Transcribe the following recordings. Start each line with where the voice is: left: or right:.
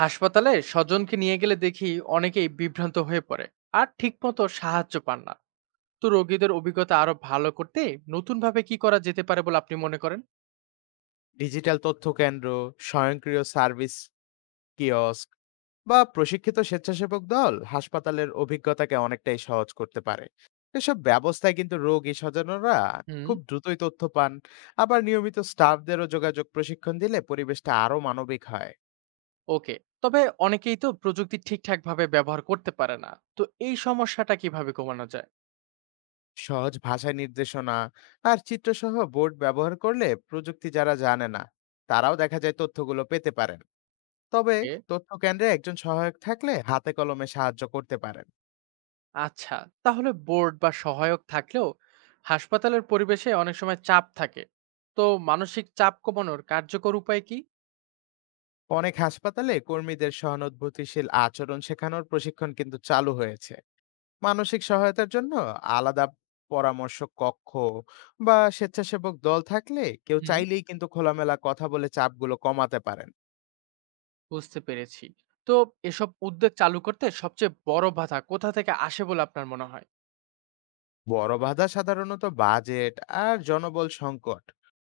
right: হাসপাতালে স্বজনকে নিয়ে গেলে দেখি অনেকেই বিভ্রান্ত হয়ে পড়ে আর ঠিকমতো সাহায্য পান না। তো রোগীদের অভিজ্ঞতা আরো ভালো করতে নতুনভাবে কি করা যেতে পারে বলে আপনি মনে করেন?
left: ডিজিটাল তথ্য কেন্দ্র, স্বয়ংক্রিয় সার্ভিস, কিয়স্ক বা প্রশিক্ষিত স্বেচ্ছাসেবক দল হাসপাতালের অভিজ্ঞতাকে অনেকটাই সহজ করতে পারে। এসব ব্যবস্থায় কিন্তু রোগী স্বজনরা
right: হুম।
left: খুব দ্রুতই তথ্য পান। আবার নিয়মিত স্টাফদেরও যোগাযোগ প্রশিক্ষণ দিলে পরিবেশটা আরো মানবিক হয়।
right: ওকে। তবে অনেকেই তো প্রযুক্তি ঠিকঠাক ভাবে ব্যবহার করতে পারে না, তো এই সমস্যাটা কিভাবে কমানো যায়?
left: সহজ ভাষায় নির্দেশনা আর চিত্রসহ বোর্ড ব্যবহার করলে প্রযুক্তি যারা জানে না তারাও দেখা যায় তথ্যগুলো পেতে পারেন। তবে
right: এ,
left: তথ্য কেন্দ্রে একজন সহায়ক থাকলে হাতে কলমে সাহায্য করতে পারেন।
right: আচ্ছা। তাহলে বোর্ড বা সহায়ক থাকলেও হাসপাতালের পরিবেশে অনেক সময় চাপ থাকে, তো মানসিক চাপ কমানোর কার্যকর উপায় কি?
left: অনেক হাসপাতালে কর্মীদের সহানুভূতিশীল আচরণ শেখানোর প্রশিক্ষণ কিন্তু চালু হয়েছে। মানসিক সহায়তার জন্য আলাদা পরামর্শ কক্ষ বা স্বেচ্ছাসেবক দল থাকলে কেউ
right: হুম,
left: চাইলেই কিন্তু খোলামেলা কথা বলে চাপগুলো কমাতে পারেন।
right: বুঝতে পেরেছি। তো এসব উদ্যোগ চালু করতে সবচেয়ে বড় বাধা কোথা থেকে আসে বলে আপনার মনে হয়?
left: বড় বাধা সাধারণত বাজেট আর জনবল সংকট।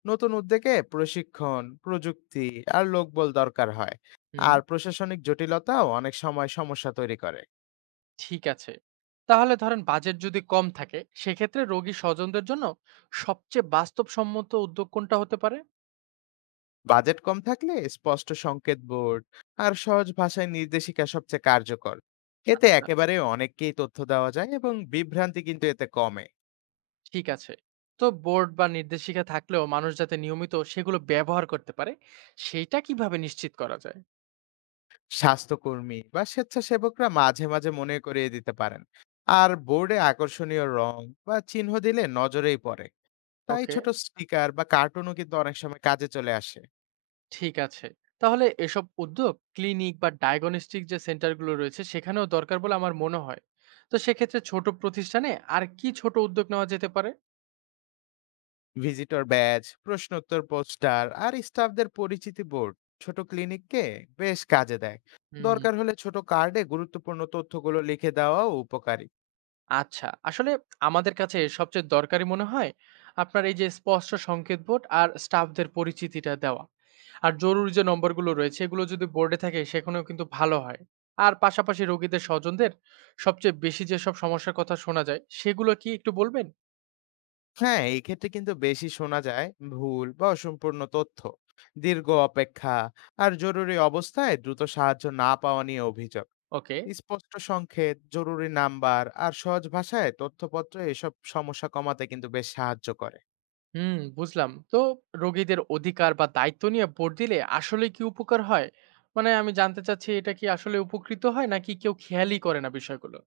left: নতুন উদ্যোগে প্রশিক্ষণ, প্রযুক্তি আর লোকবল দরকার হয়।
right: হুম।
left: আর প্রশাসনিক জটিলতাও অনেক সময় সমস্যা তৈরি করে।
right: ঠিক আছে। তাহলে ধরেন বাজেট যদি কম থাকে, সেক্ষেত্রে রোগী স্বজনদের জন্য সবচেয়ে বাস্তবসম্মত উদ্যোগ কোনটা হতে পারে?
left: বাজেট কম থাকলে স্পষ্ট সংকেত বোর্ড আর সহজ ভাষায় নির্দেশিকা সবচেয়ে কার্যকর। এতে
right: আচ্ছা।
left: একেবারে অনেককেই তথ্য দেওয়া যায় এবং বিভ্রান্তি কিন্তু এতে কমে।
right: ঠিক আছে। তো বোর্ড বা নির্দেশিকা থাকলেও মানুষ যাতে নিয়মিত সেগুলো ব্যবহার করতে পারে, সেইটা কিভাবে নিশ্চিত করা যায়?
left: স্বাস্থ্যকর্মী বা স্বেচ্ছাসেবকরা মাঝে মাঝে মনে করিয়ে দিতে পারেন, আর বোর্ডে আকর্ষণীয় রং বা চিহ্ন দিলে নজরেই পড়ে। তাই
right: ওকে।
left: ছোট স্টিকার বা কার্টুনও কিন্তু অনেক সময় কাজে চলে আসে।
right: ঠিক আছে। তাহলে এসব উদ্যোগ ক্লিনিক বা ডায়াগনস্টিক যে সেন্টারগুলো রয়েছে সেখানেও দরকার বলে আমার মনে হয়। তো সেক্ষেত্রে ছোট প্রতিষ্ঠানে আর কি ছোট উদ্যোগ নেওয়া যেতে পারে?
left: ভিজিটর ব্যাজ, প্রশ্নোত্তর পোস্টার আর স্টাফদের পরিচিতি বোর্ড ছোট ক্লিনিককে বেশ কাজে দেয়।
right: হুম।
left: দরকার হলে ছোট কার্ডে গুরুত্বপূর্ণ তথ্যগুলো লিখে দেওয়াও উপকারী।
right: আচ্ছা, আসলে আমাদের কাছে সবচেয়ে দরকারি মনে হয় আপনার এই যে স্পষ্ট সংকেত বোর্ড আর স্টাফদের পরিচিতিটা দেওয়া। আর জরুরি যে নম্বরগুলো রয়েছে এগুলো যদি বোর্ডে থাকে সেখানেও কিন্তু ভালো হয়। আর পাশাপাশি রোগীদের স্বজনদের সবচেয়ে বেশি যেসব সমস্যার কথা শোনা যায় সেগুলো কি একটু বলবেন?
left: হ্যাঁ, এই ক্ষেত্রে কিন্তু বেশি শোনা যায় ভুল বা অসম্পূর্ণ তথ্য, দীর্ঘ অপেক্ষা আর জরুরি অবস্থায় দ্রুত সাহায্য না পাওয়া নিয়ে অভিযোগ।
right: ওকে।
left: স্পষ্ট সংক্ষেপ জরুরি নাম্বার আর সহজ ভাষায় তথ্যপত্র এসব সমস্যা কমাতে কিন্তু বেশ সাহায্য করে।
right: হুম, বুঝলাম। তো রোগীদের অধিকার বা দায়িত্ব নিয়ে ভোট দিলে আসলে কি উপকার হয়? মানে আমি জানতে চাচ্ছি, এটা কি আসলে উপকৃত হয় নাকি কেউ খেয়ালই করে না বিষয়গুলো?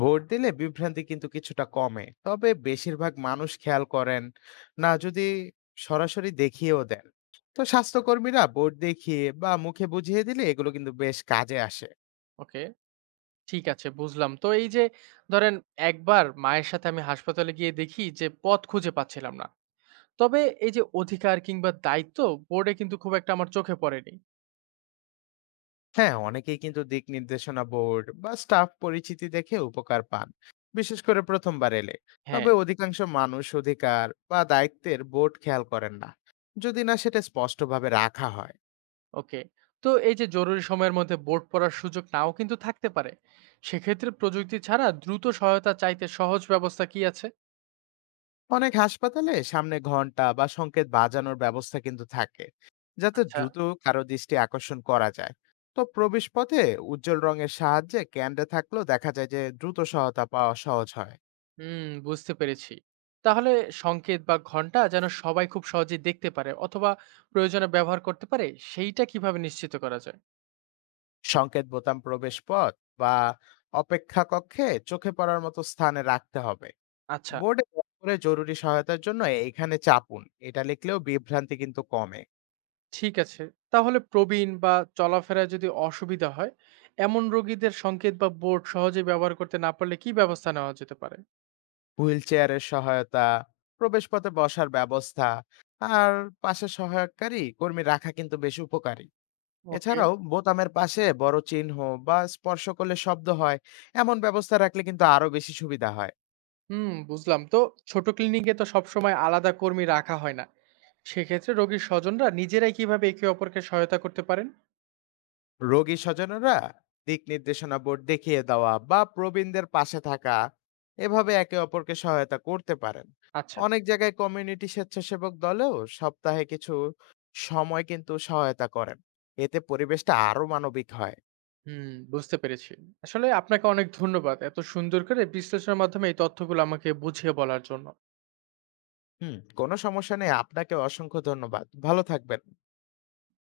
left: ভোট দিলে বিভ্রান্তি কিন্তু কিছুটা কমে, তবে বেশিরভাগ মানুষ খেয়াল করেন না যদি সরাসরি দেখিয়েও দেন। তো স্বাস্থ্যকর্মীরা ভোট দেখিয়ে বা মুখে বুঝিয়ে দিলে এগুলো কিন্তু বেশ কাজে আসে।
right: ওকে। ঠিক আছে, বুঝলাম। তো এই যে ধরেন একবার মায়ের সাথে আমি হাসপাতালে গিয়ে দেখি যে পথ খুঁজে পাচ্ছিলাম না। তবে এই যে অধিকার কিংবা দায়িত্ব বোর্ডে কিন্তু খুব একটা আমার চোখে পড়েনি।
left: হ্যাঁ, অনেকেই কিন্তু দিক নির্দেশনা বোর্ড বা স্টাফ পরিচিতি দেখে উপকার পান, বিশেষ করে প্রথমবার এলে।
right: হ্যাঁ।
left: তবে অধিকাংশ মানুষ অধিকার বা দায়িত্বের বোর্ড খেয়াল করেন না, যদি না সেটা স্পষ্টভাবে রাখা হয়।
right: ওকে। তো এই যে জরুরি সময়ের মধ্যে বোর্ড পড়ার সুযোগ নাও কিন্তু থাকতে পারে, সেক্ষেত্রে প্রযুক্তি ছাড়া দ্রুত সহায়তা চাইতে সহজ ব্যবস্থা কি আছে?
left: অনেক হাসপাতালে সামনে ঘন্টা বা সংকেত বাজানোর ব্যবস্থা কিন্তু থাকে, যাতে
right: আচ্ছা।
left: দ্রুত কারো দৃষ্টি আকর্ষণ করা যায়। তো প্রবেশপথে উজ্জ্বল রঙের সাহায্যে ক্যান্ডে থাকলেও দেখা যায় যে দ্রুত সহায়তা পাওয়া সহজ হয়।
right: হুম, বুঝতে পেরেছি। তাহলে সংকেত বা ঘন্টা যেন সবাই খুব সহজেই দেখতে পারে অথবা প্রয়োজনে ব্যবহার করতে পারে, সেইটা কিভাবে নিশ্চিত করা যায়?
left: সংকেত বোতাম প্রবেশপথ বা অপেক্ষা কক্ষে চোখে পড়ার মতো স্থানে রাখতে হবে।
right: আচ্ছা।
left: বোর্ডে করে জরুরি সহায়তার জন্য "এখানে চাপুন" এটা লিখলেও বিভ্রান্তি কিন্তু কমে।
right: ঠিক আছে। তাহলে প্রবীণ বা চলাফেরায় যদি অসুবিধা হয় এমন রোগীদের সংকেত বা বোর্ড সহজে ব্যবহার করতে না পারলে কি ব্যবস্থা নেওয়া যেতে পারে?
left: হুইল চেয়ারের সহায়তা, প্রবেশপথে বসার ব্যবস্থা আর পাশে সহায়কারী কর্মী রাখা কিন্তু বেশ উপকারী।
right: ওকে।
left: এছাড়াও বোতামের পাশে বড় চিহ্ন বা স্পর্শ করলে শব্দ হয় এমন ব্যবস্থা রাখলে কিন্তু আরো বেশি সুবিধা হয়।
right: হুম, বুঝলাম। তো ছোট ক্লিনিকে তো সবসময় আলাদা কর্মী রাখা হয় না। সেক্ষেত্রে রোগীর স্বজনরা নিজেরাই কিভাবে একে অপরকে সহায়তা করতে পারেন?
left: রোগী স্বজনরা দিক নির্দেশনা বোর্ড দেখিয়ে দেওয়া বা প্রবীণদের পাশে থাকা, এভাবে একে অপরকে সহায়তা করতে পারেন।
right: আচ্ছা।
left: অনেক জায়গায় কমিউনিটি স্বেচ্ছাসেবক দলেও সপ্তাহে কিছু সময় কিন্তু সহায়তা করেন। এতে পরিবেশটা আরো মানবিক হয়।
right: হুম, বুঝতে পেরেছি। আসলে আপনাকে অনেক ধন্যবাদ। এত সুন্দর করে বিশ্লেষণের মাধ্যমে এই তথ্যগুলো আমাকে বুঝিয়ে বলার জন্য।
left: হুম, কোনো সমস্যা নেই। আপনাকে অসংখ্য ধন্যবাদ। ভালো থাকবেন।